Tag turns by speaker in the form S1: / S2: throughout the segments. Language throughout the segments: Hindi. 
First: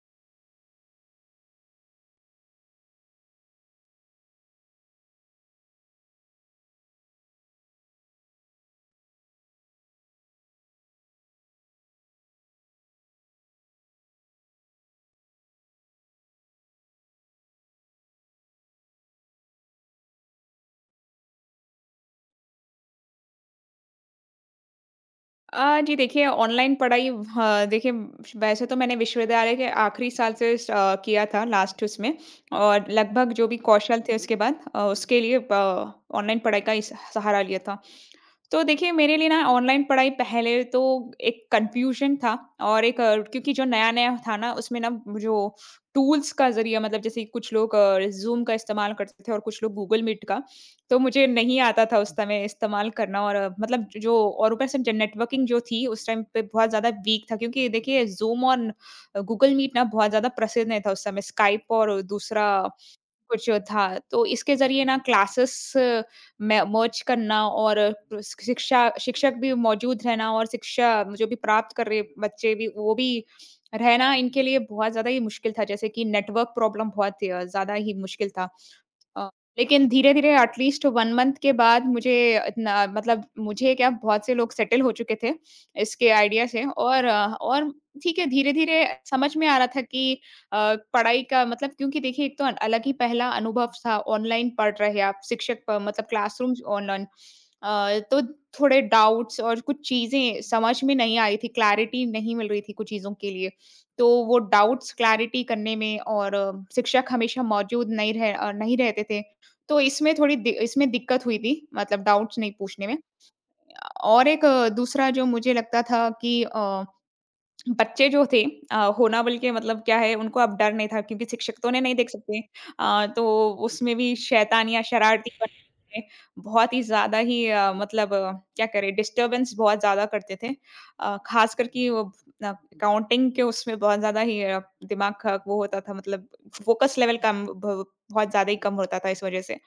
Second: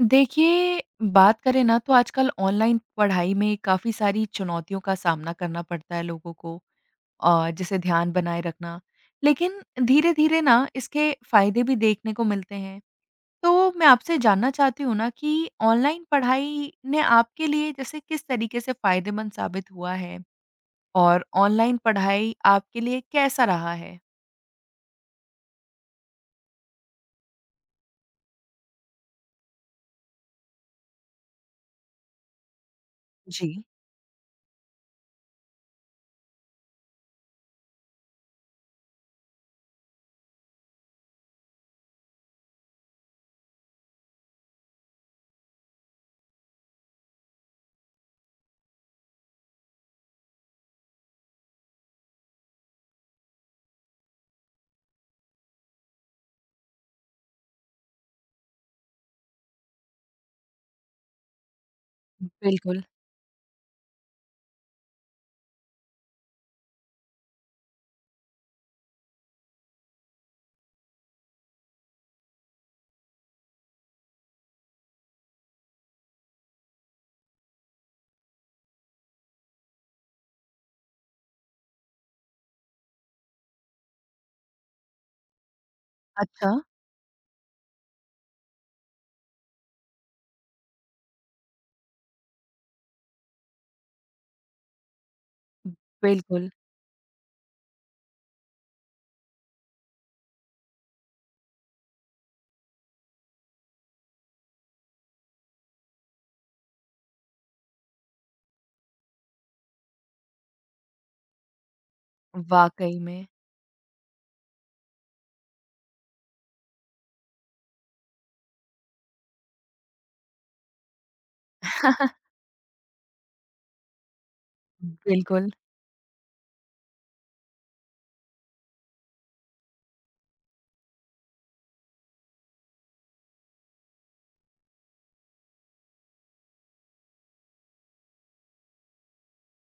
S1: देखिए, बात करें ना तो आजकल ऑनलाइन पढ़ाई में काफ़ी सारी चुनौतियों का सामना करना पड़ता है लोगों को और जैसे ध्यान बनाए रखना। लेकिन धीरे-धीरे ना इसके फ़ायदे भी देखने को मिलते हैं। तो मैं आपसे जानना चाहती हूँ ना कि ऑनलाइन पढ़ाई ने आपके लिए जैसे किस तरीके से फ़ायदेमंद साबित हुआ है? और ऑनलाइन पढ़ाई आपके लिए कैसा रहा है?
S2: जी देखिए, ऑनलाइन पढ़ाई हाँ, देखिए, वैसे तो मैंने विश्वविद्यालय के आखिरी साल से किया था लास्ट उसमें। और लगभग जो भी
S1: जी,
S2: कौशल थे उसके बाद उसके लिए ऑनलाइन पढ़ाई का ही सहारा लिया था। तो देखिए, मेरे लिए ना ऑनलाइन पढ़ाई पहले तो एक कन्फ्यूजन था, और क्योंकि जो नया-नया था ना उसमें ना जो टूल्स का ज़रिया, मतलब जैसे कुछ लोग ज़ूम का इस्तेमाल करते थे और कुछ लोग गूगल मीट का। तो मुझे नहीं आता था उस समय इस्तेमाल करना, और मतलब जो, और ऊपर से जो नेटवर्किंग जो थी उस टाइम पे बहुत ज़्यादा वीक था, क्योंकि देखिए, ज़ूम और गूगल मीट ना बहुत ज़्यादा प्रसिद्ध नहीं था उस समय, स्काइप और दूसरा
S1: बिल्कुल।
S2: कुछ था। तो इसके ज़रिए ना क्लासेस में मर्ज करना, और शिक्षा शिक्षक भी मौजूद रहना और शिक्षा जो भी प्राप्त कर रहे बच्चे भी वो भी रहना, इनके लिए बहुत ज़्यादा ही मुश्किल था। जैसे कि नेटवर्क प्रॉब्लम बहुत ज़्यादा ही मुश्किल था। अ, लेकिन धीरे-धीरे एटलीस्ट 1 मंथ के बाद मुझे इतना, मतलब मुझे क्या, बहुत से लोग सेटल हो चुके थे, इसके आइडिया
S1: अच्छा।
S2: से, और ठीक है, धीरे-धीरे समझ में आ रहा था कि अ, पढ़ाई का मतलब, क्योंकि देखिए, एक तो अलग ही पहला अनुभव था, ऑनलाइन पढ़ रहे आप, शिक्षक प मतलब
S1: बिल्कुल,
S2: क्लासरूम्स ऑनलाइन। तो थोड़े डाउट्स और कुछ चीज़ें समझ में नहीं आ रही थी, क्लैरिटी नहीं मिल रही थी कुछ चीज़ों के लिए। तो वो डाउट्स क्लैरिटी करने में, और शिक्षक हमेशा मौजूद नहीं रहते थे। तो इसमें थोड़ी दि इसमें दिक्कत हुई थी, मतलब डाउट्स नहीं पूछने में।
S1: वाक़ई में।
S2: और दूसरा जो मुझे लगता था कि बच्चे जो थे होनावल के, मतलब क्या है, उनको अब डर नहीं था, क्योंकि शिक्षक तो उन्हें नहीं देख सकते। तो उसमें भी शैतानियाँ, शरारतीपन
S1: बिल्कुल,
S2: में बहुत ही ज़्यादा ही मतलब क्या करें, डिस्टर्बेंस बहुत ज़्यादा करते थे। ख़ासकर कि वो अ, काउंटिंग के उसमें बहुत ज़्यादा ही दिमाग का वो होता था, मतलब फ़ोकस लेवल कम ब बहुत ज़्यादा ही कम होता था इस वज़ह से।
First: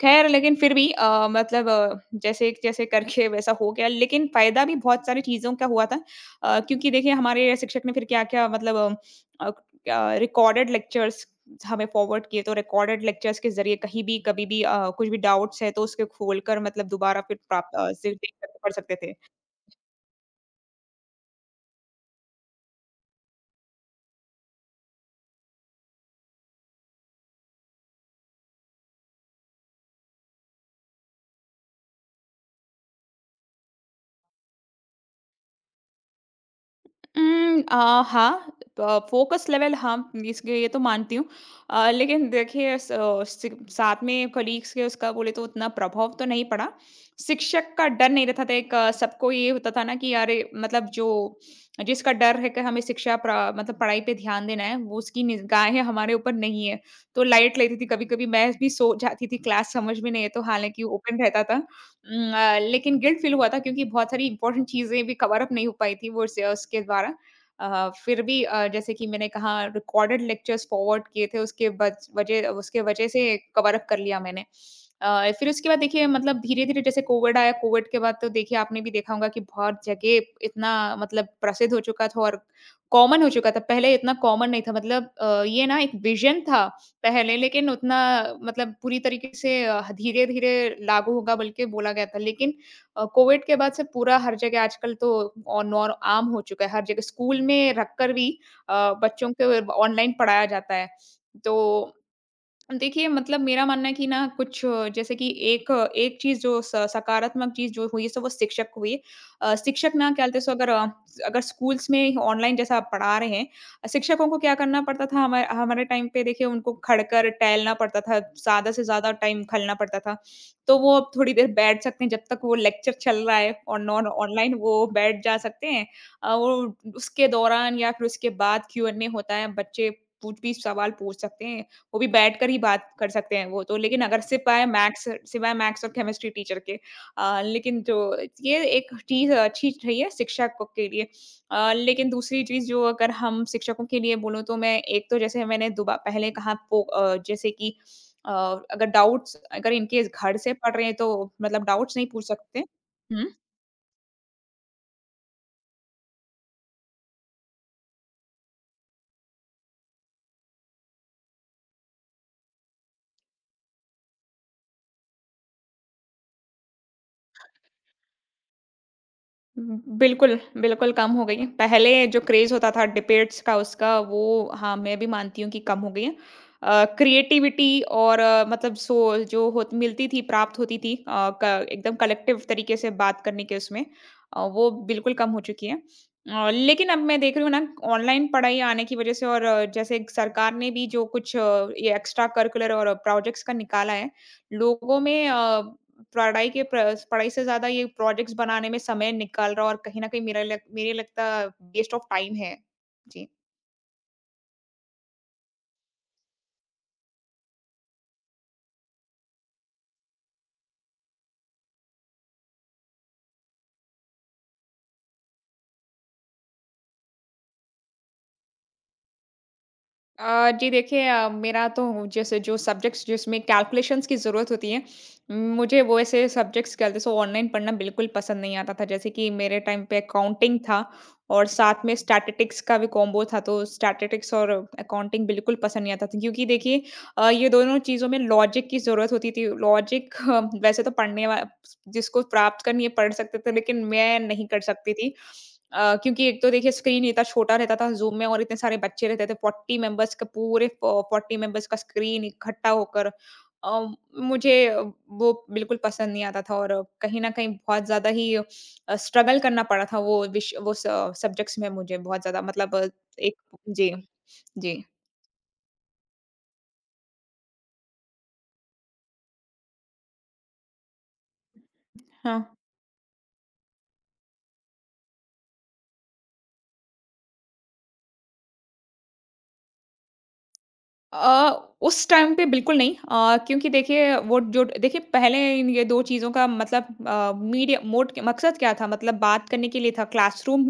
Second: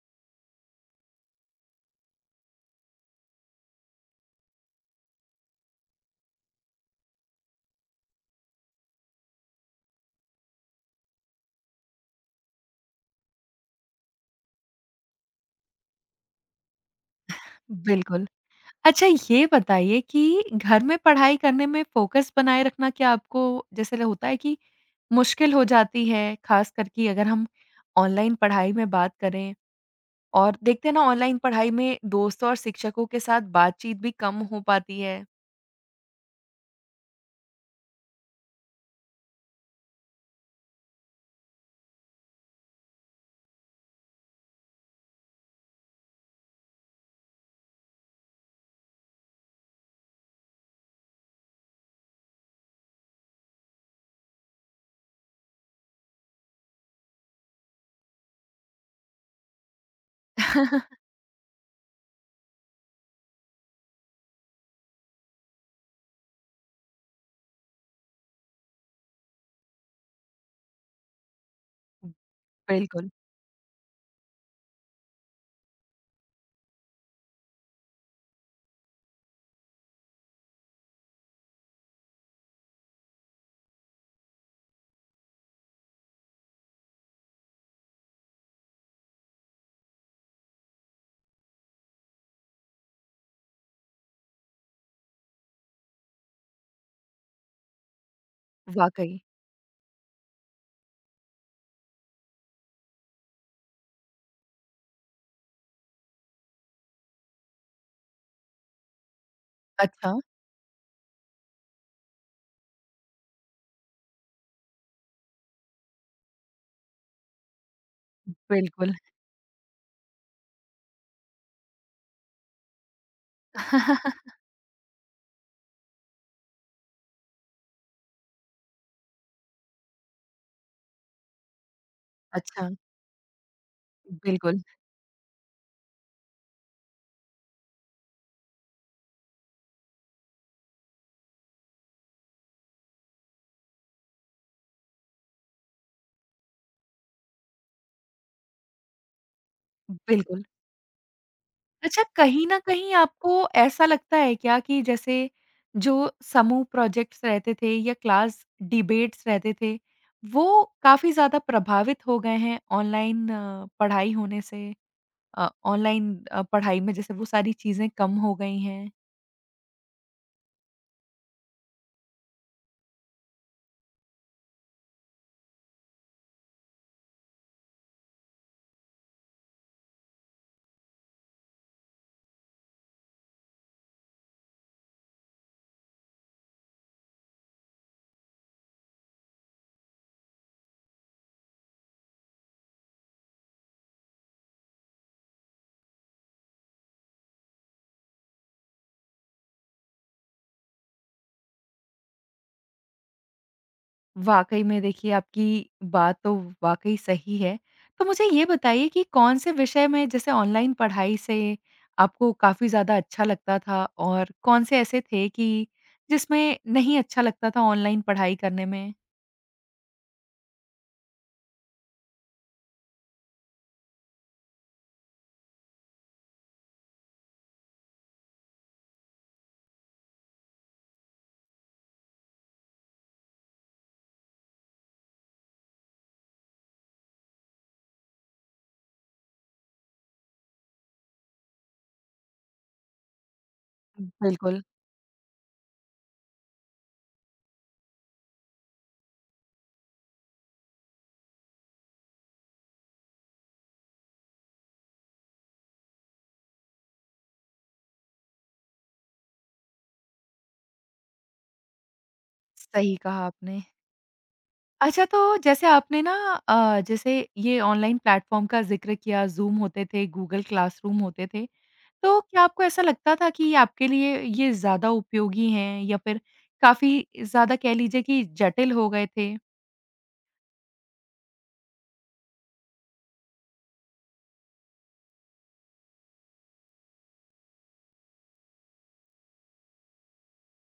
S2: ख़ैर, लेकिन फ़िर भी मतलब जैसे-जैसे करके वैसा हो गया, लेकिन फ़ायदा भी बहुत सारी चीज़ों का हुआ था। क्योंकि देखिए, हमारे शिक्षक ने फिर क्या-क्या, मतलब अ, क्या मतलब रिकॉर्डेड लेक्चर्स हमें फॉरवर्ड किए। तो रिकॉर्डेड लेक्चर्स के ज़रिए कहीं भी, कभी भी कुछ भी डाउट्स है तो उसके खोलकर, मतलब दोबारा फिर से
S1: बिल्कुल।
S2: देख सकते, पढ़ सकते
S1: अच्छा
S2: थे।
S1: ये बताइए कि घर में पढ़ाई करने में फ़ोकस बनाए रखना क्या आपको जैसे ल होता है कि मुश्किल हो जाती है, ख़ासकर कि अगर हम ऑनलाइन पढ़ाई में बात करें और देखते हैं ना ऑनलाइन पढ़ाई में दोस्तों और शिक्षकों के साथ बातचीत भी कम हो पाती है।
S2: हाँ, फ़ोकस लेवल हाँ, इसके, ये तो मानती हूँ। लेकिन देखिए, स आ, सि साथ में कलीग्स के उसका बोले तो उतना प्रभाव तो नहीं पड़ा। शिक्षक का डर नहीं रहता था, सबको ये होता था ना कि अरे, मतलब जो जिसका डर है कि हमें शिक्षा प्र मतलब पढ़ाई पे ध्यान देना है, वो उसकी निगाहें हमारे ऊपर नहीं है। तो लाइट लेती थी, कभी-कभी मैं भी सो जाती थी, क्लास समझ में नहीं है, तो हालाँकि ओपन रहता था। लेकिन गिल्ट फ़ील हुआ था, क्योंकि बहुत सारी इम्पोर्टेंट चीज़ें भी कवर अप नहीं हो पाई थी वो उस उसके द्वारा। फिर भी जैसे कि मैंने कहा, रिकॉर्डेड लेक्चर्स फॉरवर्ड किए थे उसके वजह
S1: बिल्कुल,
S2: से कवर अप कर लिया मैंने। फिर उसके बाद देखिए, मतलब धीरे-धीरे जैसे कोविड आया, कोविड के बाद तो देखिए, आपने भी देखा होगा कि बहुत जगह इतना, मतलब प्रसिद्ध हो चुका था और कॉमन हो चुका था। पहले इतना कॉमन नहीं था, मतलब ये ना एक विज़न था पहले, लेकिन उतना, मतलब पूरी तरीके से धीरे-धीरे लागू होगा, बल्कि बोला गया था। लेकिन कोविड के बाद से पूरा हर जगह आजकल तो और नॉर आम हो चुका है। हर जगह स्कूल में रखकर भी अ,
S1: वाक़ई।
S2: बच्चों को ऑनलाइन पढ़ाया जाता है। तो देखिए, मतलब मेरा मानना है कि ना कुछ जैसे कि एक चीज़ जो स सकारात्मक चीज़ जो हुई, सो वो शिक्षक को हुई। शिक्षक ना
S1: अच्छा,
S2: क्या बोलते, सो अगर अगर स्कूल्स में ऑनलाइन जैसा पढ़ा रहे हैं, शिक्षकों को क्या करना पड़ता था, हमारे टाइम पे देखिए, उनको खड़कर टहलना पड़ता था, ज़्यादा से
S1: बिल्कुल।
S2: ज़्यादा टाइम खलना पड़ता था। तो वो अब थोड़ी देर बैठ सकते हैं जब तक वो लेक्चर चल रहा है, और नॉन ऑनलाइन वो बैठ जा सकते हैं। वो उसके दौरान या फिर उसके बाद क्यू एंड ए होता है, बच्चे पूछ भी सवाल पूछ सकते हैं। वो भी बैठकर ही
S1: अच्छा,
S2: बात कर सकते हैं वो तो, लेकिन अगर
S1: बिल्कुल,
S2: सिवाय मैथ्स और केमिस्ट्री टीचर के। लेकिन जो ये एक चीज़ अच्छी रही है शिक्षकों के लिए। लेकिन दूसरी चीज़ जो, अगर हम शिक्षकों के लिए बोलूँ, तो मैं एक तो जैसे मैंने दुबा पहले कहा जैसे कि अ, अगर डाउट्स, अगर इन केस घर
S1: बिल्कुल।
S2: से पढ़ रहे हैं, तो मतलब डाउट्स
S1: अच्छा,
S2: नहीं पूछ
S1: कहीं न
S2: सकते।
S1: कहीं
S2: हुँ।
S1: आपको ऐसा लगता है क्या कि जैसे जो समूह प्रोजेक्ट्स रहते थे या क्लास डिबेट्स रहते थे, वो काफ़ी ज़्यादा प्रभावित हो गए हैं ऑनलाइन पढ़ाई होने से? ऑनलाइन पढ़ाई में जैसे वो सारी चीज़ें कम हो गई हैं?
S2: बिल्कुल, बिल्कुल कम हो गई हैं। पहले जो क्रेज़ होता था डिबेट्स का उसका वो, हाँ, मैं भी मानती हूँ कि कम हो गई है। क्रिएटिविटी और मतलब सो जो होत मिलती थी, प्राप्त होती थी अ, क एकदम कलेक्टिव तरीके से बात करने के उसमें वो बिल्कुल कम हो चुकी है। लेकिन अब मैं देख रही हूँ ना, ऑनलाइन पढ़ाई आने की वज़ह से, और जैसे सरकार ने भी जो कुछ ये एक्स्ट्रा करिकुलर और प्रोजेक्ट्स का निकाला है, लोगों में पढ़ाई से ज़्यादा ये प्रोजेक्ट्स बनाने में समय निकाल रहा, और कहीं न कहीं मेरा लग मेरे लगता वेस्ट ऑफ टाइम है। जी।
S1: वाक़ई में देखिए आपकी बात तो वाक़ई सही है। तो मुझे ये बताइए कि कौन से विषय में जैसे ऑनलाइन पढ़ाई से आपको काफ़ी ज़्यादा अच्छा लगता था और कौन से ऐसे थे कि जिसमें नहीं अच्छा लगता था ऑनलाइन पढ़ाई करने में?
S2: जी देखिए, मेरा तो जैसे जो सब्जेक्ट्स जिसमें कैलकुलेशंस की ज़रूरत होती है, मुझे वो ऐसे सब्जेक्ट्स कहते, सो ऑनलाइन पढ़ना बिल्कुल पसंद नहीं आता था। जैसे कि मेरे टाइम पे अकाउंटिंग था, और साथ में स्टैटिस्टिक्स का भी कॉम्बो था, तो स्टैटिस्टिक्स और अकाउंटिंग बिल्कुल पसंद नहीं आता था, क्योंकि देखिए ये दोनों चीज़ों में लॉजिक की ज़रूरत होती थी। लॉजिक वैसे तो पढ़ने वा जिसको प्राप्त करनी है पढ़ सकते थे, लेकिन मैं नहीं कर
S1: बिल्कुल,
S2: सकती थी। क्योंकि एक तो देखिए, स्क्रीन इतना छोटा रहता था ज़ूम में, और इतने सारे बच्चे रहते थे, 40 मेंबर्स का स्क्रीन इकट्ठा होकर अ, मुझे वो बिल्कुल पसंद नहीं आता था, और कहीं न कहीं बहुत ज़्यादा ही स्ट्रगल करना पड़ा था वो विश वो स सब्जेक्ट्स में, मुझे बहुत ज़्यादा, मतलब अ,
S1: सही कहा
S2: एक
S1: आपने।
S2: जी, जी।
S1: अच्छा तो जैसे आपने ना जैसे ये ऑनलाइन प्लेटफ़ॉर्म का ज़िक्र किया ज़ूम होते थे, गूगल क्लासरूम होते थे। तो
S2: हाँ।
S1: क्या आपको ऐसा लगता था कि आपके लिए ये ज़्यादा उपयोगी हैं या फिर काफ़ी ज़्यादा कह लीजिए कि जटिल हो गए थे?
S2: अ, उस टाइम पे बिल्कुल नहीं क्योंकि देखिए, वो जो देखिए पहले इन ये 2 चीज़ों का मतलब मीडिया मोड मकसद क्या था, मतलब बात करने के लिए था, क्लासरूम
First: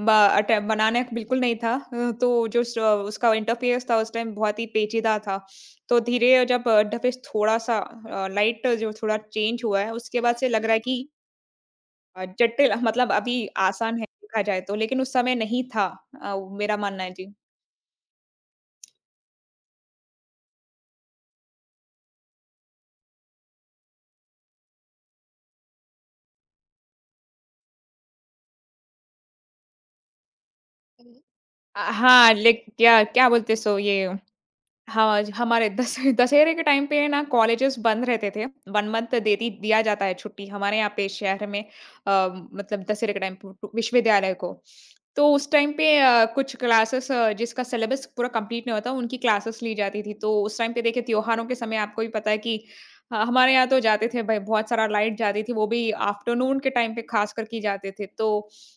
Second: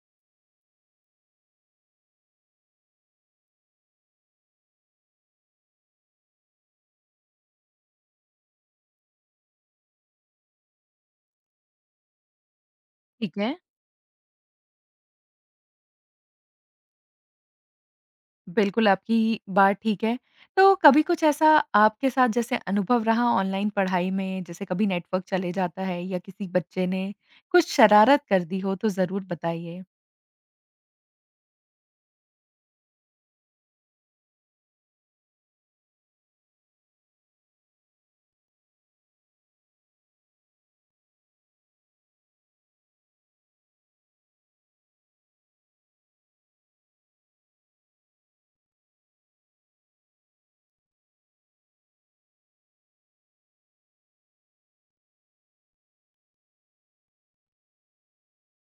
S2: ब अट बनाना बिल्कुल नहीं था। तो जो स उसका इंटरफ़ेस था उस टाइम बहुत ही पेचीदा था। तो धीरे जब इंटरफ़ेस थोड़ा-सा लाइट जो थोड़ा चेंज हुआ है उसके बाद से लग रहा है कि अ, जटिल मतलब अभी
S1: ठीक है।
S2: आसान है देखा जाए तो, लेकिन उस समय नहीं था मेरा मानना है। जी।
S1: बिल्कुल, आपकी बात ठीक है। तो कभी कुछ ऐसा आपके साथ जैसे अनुभव रहा ऑनलाइन पढ़ाई में, जैसे कभी नेटवर्क चले जाता है या किसी बच्चे ने कुछ शरारत कर दी हो तो ज़रूर बताइए?
S2: हुँ। हाँ, लेक क्या क्या बोलते सो ये, हाँ, ज हमारे दश दशहरे के टाइम पे ना कॉलेजेस बंद रहते थे। 1 मंथ देती दिया जाता है छुट्टी हमारे यहाँ पे शहर में अ, मतलब दशहरे के टाइम प प विश्वविद्यालय को। तो उस टाइम पे कुछ क्लासेस जिसका सिलेबस पूरा कंप्लीट नहीं होता, उनकी क्लासेस ली जाती थी। तो उस टाइम पे देखिए, त्योहारों के समय आपको भी पता है कि ह हमारे यहाँ तो जाते थे भई, बहुत सारा लाइट जाती थी, वो भी आफ्टरनून के टाइम पे ख़ासकर की जाते थे। तो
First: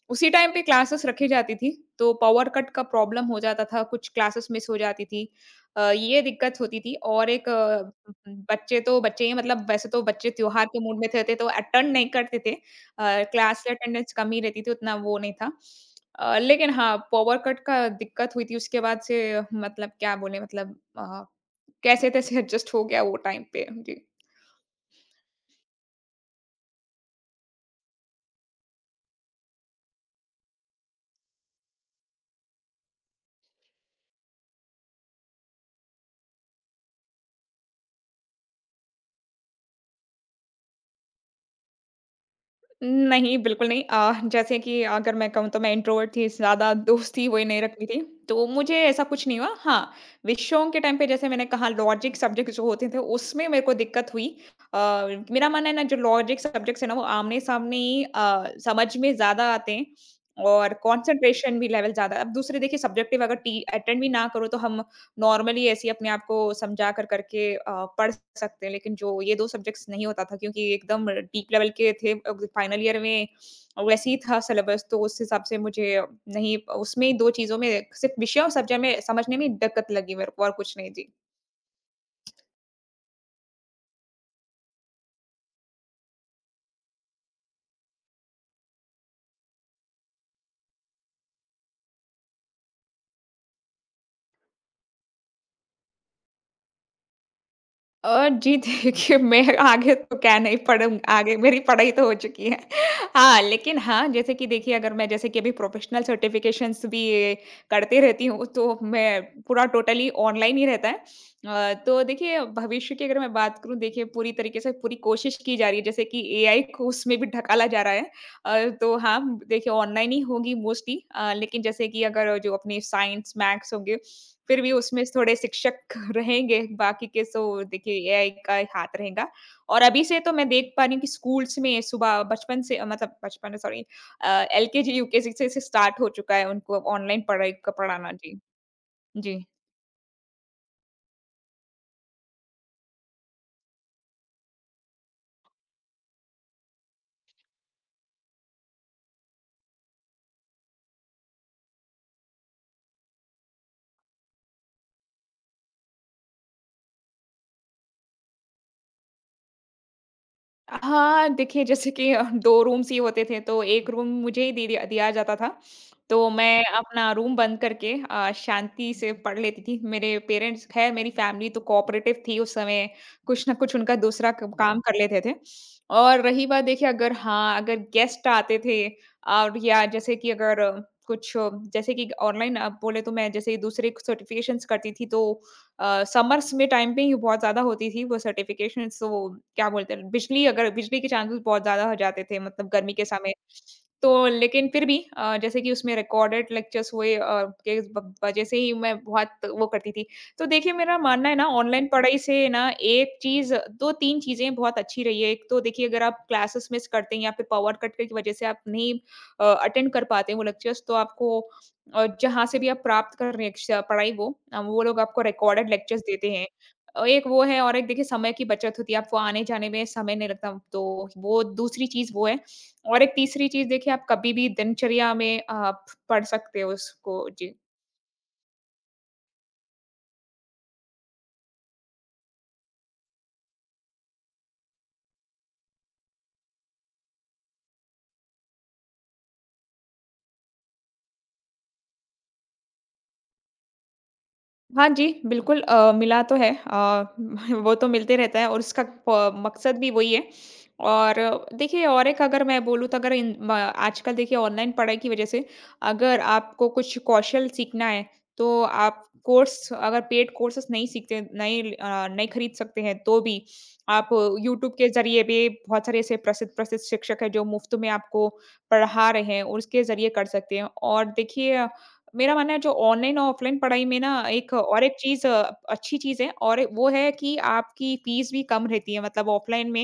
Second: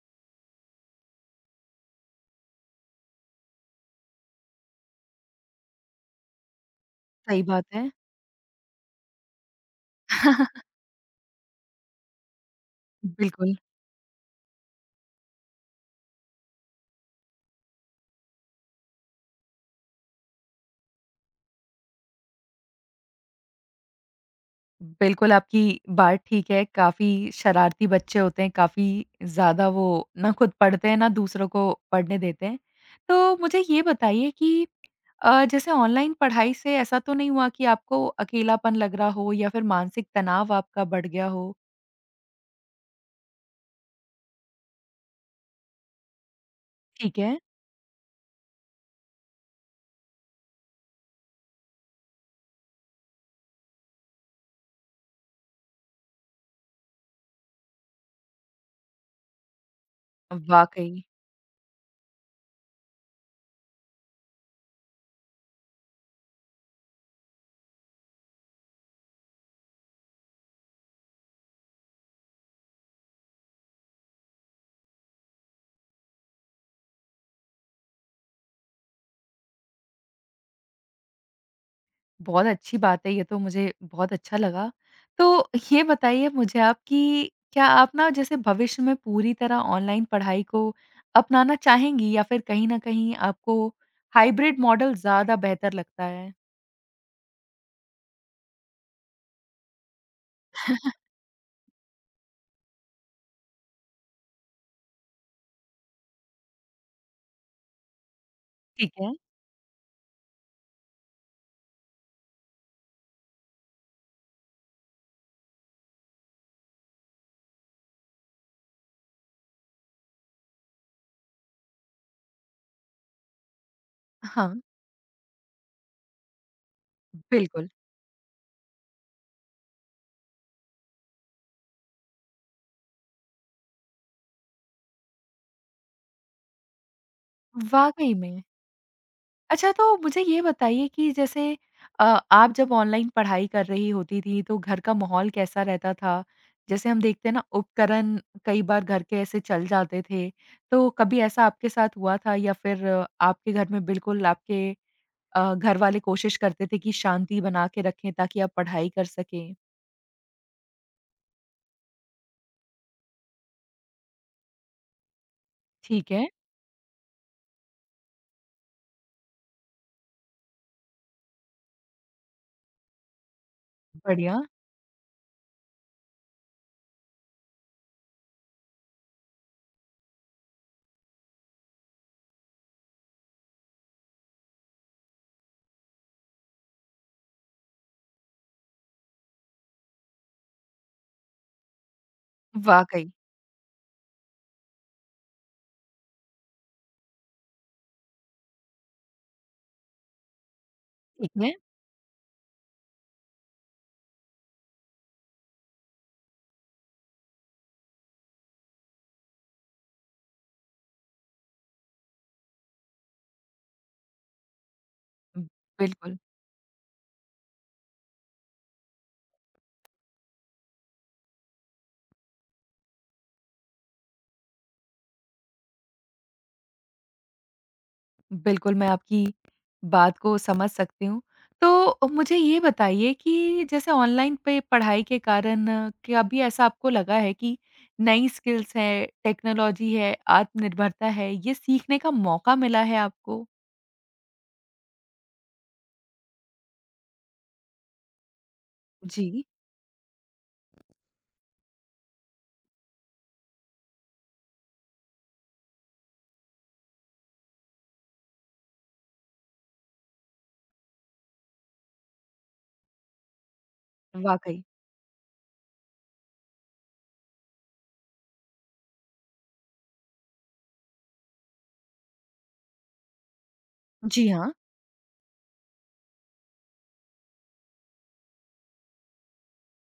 S2: उसी टाइम पे क्लासेस रखी जाती थी, तो पावर कट का प्रॉब्लम हो जाता था, कुछ क्लासेस मिस हो जाती थी। ये दिक्कत होती थी, और
S1: सही बात है।
S2: बच्चे तो बच्चे ही, मतलब वैसे तो बच्चे त्योहार के मूड में थे, तो अटेंड नहीं करते थे।
S1: बिल्कुल।
S2: क्लास अटेंडेंस कम ही रहती थी, उतना वो नहीं था। लेकिन हाँ, पावर कट का दिक्कत हुई थी, उसके बाद से मतलब क्या बोले, मतलब कैसे-तैसे एडजस्ट हो गया वो टाइम पे। जी।
S1: बिल्कुल, आपकी बात ठीक है, काफ़ी शरारती बच्चे होते हैं, काफ़ी ज़्यादा वो ना खुद पढ़ते हैं, ना दूसरों को पढ़ने देते हैं। तो मुझे ये बताइए कि जैसे ऑनलाइन पढ़ाई से ऐसा तो नहीं हुआ कि आपको अकेलापन लग रहा हो या फिर मानसिक तनाव आपका बढ़ गया हो?
S2: नहीं, बिल्कुल नहीं। जैसे कि अगर मैं कहूँ, तो मैं इंट्रोवर्ट थी, ज़्यादा
S1: ठीक
S2: दोस्ती
S1: है।
S2: वही नहीं रखती थी, तो मुझे ऐसा कुछ नहीं हुआ। हाँ, विषयों के टाइम पे जैसे मैंने कहा लॉजिक सब्जेक्ट जो होते थे उसमें मेरे को दिक्कत हुई। अ, मेरा मानना है ना, जो लॉजिक सब्जेक्ट्स है ना, वो आमने-सामने ही समझ में ज़्यादा आते हैं, और
S1: वाक़ई।
S2: कंसंट्रेशन भी लेवल ज़्यादा, अब दूसरे देखिए सब्जेक्टिव अगर टी अटेंड भी ना करो तो हम नॉर्मली ऐसे ही अपने आप को समझा कर करके पढ़ सकते हैं। लेकिन जो ये 2 सब्जेक्ट्स नहीं होता था, क्योंकि एकदम डीप लेवल के थे, फाइनल ईयर में वैसे ही था सिलेबस, तो उस हिसाब से मुझे नहीं उसमें 2 चीज़ों में सिर्फ़ विषय और सब्जेक्ट में समझने में दिक्कत लगी मेरे को और कुछ नहीं। जी।
S1: बहुत अच्छी बात है ये तो मुझे बहुत अच्छा लगा। तो ये बताइए मुझे आप कि क्या आप ना जैसे भविष्य में पूरी तरह ऑनलाइन पढ़ाई को अपनाना चाहेंगी या फिर कहीं न कहीं आपको हाइब्रिड मॉडल ज़्यादा बेहतर लगता है?
S2: जी देखिए मैं आगे तो क्या नहीं पढ़ूँ आगे मेरी पढ़ाई तो हो चुकी है। हाँ, लेकिन हाँ, जैसे कि देखिए अगर मैं जैसे कि अभी प्रोफ़ेशनल सर्टिफ़िकेशंस भी करती रहती हूँ, तो
S1: ठीक है।
S2: मैं पूरा टोटली ऑनलाइन ही रहता है। तो देखिए भविष्य की अगर मैं बात करूँ देखिए पूरी तरीके से पूरी कोशिश की जा रही है जैसे कि एआई को उसमें भी ढकाला जा रहा है। तो हाँ, देखिए ऑनलाइन ही होगी मोस्टली लेकिन जैसे कि अगर जो अपने साइंस, मैथ्स होंगे
S1: हाँ।
S2: फिर भी उसमें थोड़े शिक्षक रहेंगे, बाकी के तो
S1: बिल्कुल।
S2: देखिए एआई का ही हाथ रहेगा। और अभी से तो मैं देख पा रही हूँ कि स्कूल्स में सुबह बचपन से मतलब बचपन सॉरी एलकेजी, यूकेजी से स्टार्ट हो चुका है उनको ऑनलाइन पढ़ाई का पढ़ाना।
S1: वाक़ई
S2: जी।
S1: में।
S2: जी।
S1: अच्छा तो मुझे ये बताइए कि जैसे अ, आप जब ऑनलाइन पढ़ाई कर रही होती थी तो घर का माहौल कैसा रहता था? जैसे हम देखते हैं ना उपकरण कई बार घर के ऐसे चल जाते थे, तो कभी ऐसा आपके साथ हुआ था या फिर आपके घर में बिल्कुल आपके घर वाले कोशिश करते थे कि शांति बना के रखें ताकि आप पढ़ाई कर सकें?
S2: हाँ, देखिए जैसे कि 2 रूम्स ही होते थे तो 1 रूम मुझे ही दे दिया दिया जाता था।
S1: ठीक है,
S2: तो मैं अपना रूम बंद करके शांति से पढ़ लेती थी। मेरे पेरेंट्स ख़ैर मेरी फ़ैमिली तो कोऑपरेटिव थी उस समय, कुछ न कुछ उनका दूसरा
S1: बढ़िया,
S2: क काम कर लेते थे। और रही बात देखिए अगर हाँ, अगर गेस्ट आते थे और या जैसे कि अगर कुछ जैसे कि ऑनलाइन आप बोले तो मैं जैसे दूसरे सर्टिफिकेशंस करती थी तो समर्स में टाइम पे ही बहुत ज़्यादा होती थी वो सर्टिफ़िकेशंस तो वो क्या बोलते हैं बिजली अगर बिजली के चांसेज़ बहुत ज़्यादा हो जाते थे मतलब गर्मी के
S1: वाक़ई,
S2: समय। तो लेकिन फिर भी जैसे कि उसमें रिकॉर्डेड लेक्चर्स हुए के ब वज़ह से ही मैं बहुत वो करती थी। तो देखिए मेरा मानना
S1: ठीक
S2: है ना
S1: है,
S2: ऑनलाइन पढ़ाई से ना एक चीज़ 2-3 चीज़ें बहुत अच्छी रही है। एक तो देखिए अगर आप क्लासेस मिस करते हैं या फिर पावर कट की वज़ह से आप नहीं अटेंड कर पाते हैं वो लेक्चर्स तो आपको और जहाँ से भी आप प्राप्त कर रहे हैं श पढ़ाई वो लोग आपको रिकॉर्डेड लेक्चर्स
S1: बिल्कुल।
S2: देते हैं। एक वो है और एक देखिए समय की बचत होती है, आपको आने-जाने में समय नहीं लगता, तो वो दूसरी चीज़ वो है। और एक तीसरी चीज़ देखिए आप कभी भी दिनचर्या में आप पढ़ सकते हो उसको। जी।
S1: बिल्कुल, मैं आपकी बात को समझ सकती हूँ। तो मुझे ये बताइए कि जैसे ऑनलाइन पे पढ़ाई के कारण क्या कभी ऐसा आपको लगा है कि नई स्किल्स हैं, टेक्नोलॉजी है, आत्मनिर्भरता है, ये सीखने का मौका मिला है आपको?
S2: हाँ जी, बिल्कुल मिला तो है वो तो मिलते रहता है और उसका प
S1: जी।
S2: मकसद भी वही है। और देखिए और एक अगर मैं बोलूँ तो अगर इन म आजकल देखिए ऑनलाइन पढ़ाई की वज़ह से अगर आपको कुछ कौशल सीखना है, तो आप कोर्स अगर पेड कोर्सेज़ नहीं सीखते नहीं अ, नहीं खरीद सकते हैं, तो भी आप
S1: वाक़ई।
S2: यूट्यूब के ज़रिए भी बहुत सारे ऐसे प्रसिद्ध-प्रसिद्ध शिक्षक हैं, जो मुफ़्त में आपको पढ़ा रहे हैं और उसके ज़रिए कर सकते हैं। और देखिए मेरा मानना है जो ऑनलाइन और ऑफलाइन पढ़ाई में ना
S1: जी, हाँ।
S2: एक चीज़ अच्छी चीज़ है और ए वो है कि आपकी फ़ीस भी कम रहती है मतलब ऑफलाइन में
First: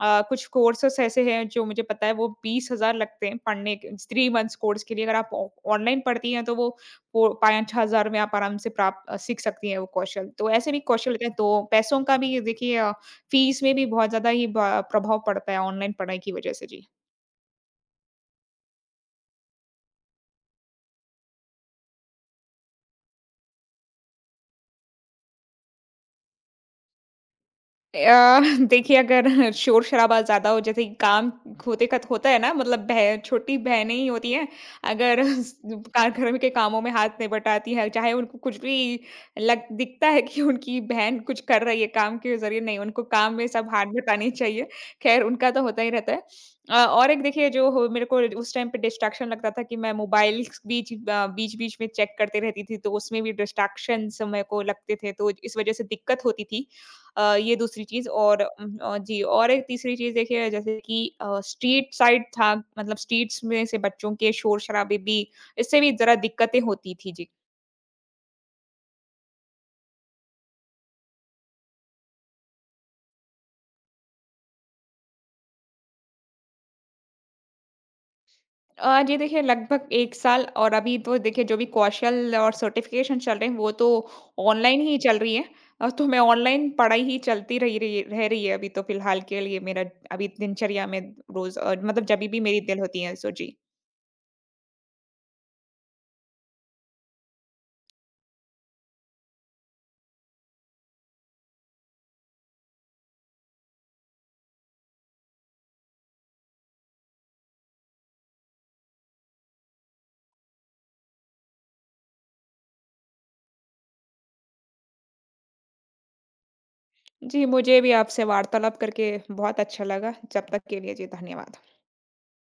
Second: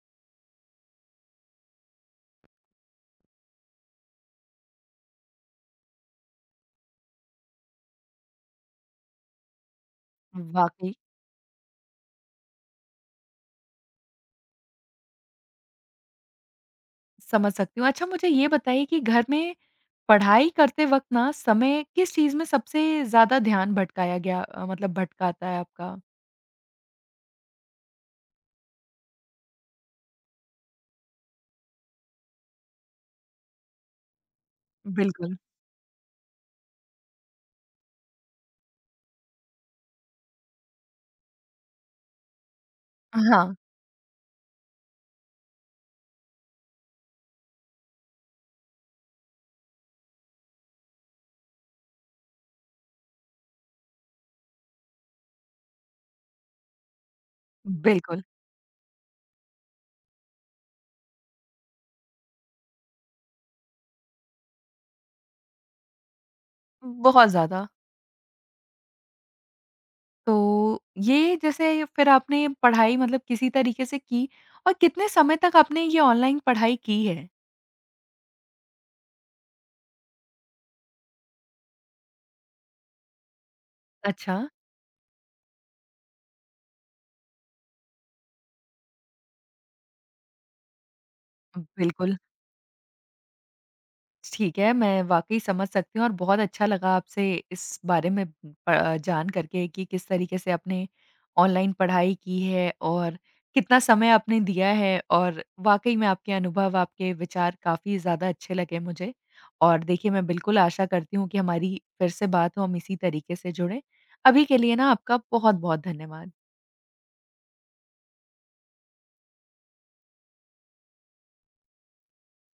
S2: कुछ कोर्सेज़ ऐसे हैं जो मुझे पता है वो 20,000 लगते हैं पढ़ने के 3 मंथ्स कोर्स के लिए अगर आप ऑ ऑनलाइन पढ़ती हैं तो वो 5-6,000 में आप आराम से सीख सकती हैं वो कौशल। तो ऐसे भी
S1: वाक़ई,
S2: कौशल होते हैं तो पैसों का भी देखिए फ़ीस में भी बहुत ज़्यादा ही ब प्रभाव पड़ता है ऑनलाइन पढ़ाई की वज़ह से। जी।
S1: समझ सकती हूँ। अच्छा मुझे ये बताइए कि घर में पढ़ाई करते वक़्त ना समय किस चीज़ में सबसे ज़्यादा ध्यान भटकाया गया मतलब भटकाता है आपका?
S2: अ, देखिए अगर शोर-शराबा ज़्यादा हो जैसे काम होते का होता है ना मतलब बह छोटी बहनें ही होती हैं, अगर
S1: बिल्कुल।
S2: कार घर के कामों में हाथ नहीं बटाती है, चाहे उनको कुछ भी लग दिखता है कि उनकी बहन कुछ कर रही है काम के ज़रिए नहीं, उनको काम में
S1: हाँ।
S2: सब हाथ बटाने चाहिए। ख़ैर उनका तो होता ही रहता है। और एक देखिए जो हो मेरे को उस टाइम पे डिस्ट्रैक्शन लगता था कि मैं मोबाइल बीच-बीच में चेक करते रहती थी, तो उसमें भी डिस्ट्रैक्शंस मेरे को लगते थे, तो इस वज़ह से दिक्कत होती थी। ये दूसरी चीज़
S1: बिल्कुल।
S2: और जी और एक तीसरी चीज़ देखिए जैसे कि स्ट्रीट साइड था मतलब स्ट्रीट्स में से बच्चों के शोर-शराबे भी इससे भी ज़रा दिक्कतें होती थी। जी।
S1: बहुत ज़्यादा। तो ये जैसे फिर आपने पढ़ाई मतलब किसी तरीके से की और कितने समय तक आपने ये ऑनलाइन पढ़ाई की है?
S2: जी देखिए लगभग 1 साल और अभी तो देखिए जो भी कौशल और सर्टिफ़िकेशन चल रहे हैं वो तो
S1: अच्छा।
S2: ऑनलाइन ही चल रही है। तो मैं ऑनलाइन पढ़ाई ही चलती रही रही रह रही है अभी तो फ़िलहाल के लिए मेरा अभी दिनचर्या में रोज़ मतलब
S1: बिल्कुल।
S2: जभी भी मेरी दिल होती है सो जी।
S1: ठीक है, मैं वाक़ई समझ सकती हूँ और बहुत अच्छा लगा आपसे इस बारे में जान करके कि किस तरीके से आपने ऑनलाइन पढ़ाई की है और कितना समय आपने दिया है और वाक़ई में आपके अनुभव, आपके विचार काफ़ी ज़्यादा अच्छे लगे मुझे। और देखिए, मैं बिल्कुल आशा करती हूँ कि हमारी फिर से बात हो, हम इसी तरीके से जुड़ें। अभी के लिए ना आपका बहुत-बहुत धन्यवाद।
S2: जी, मुझे भी आपसे वार्तालाप करके बहुत अच्छा लगा। जब तक के लिए जी धन्यवाद।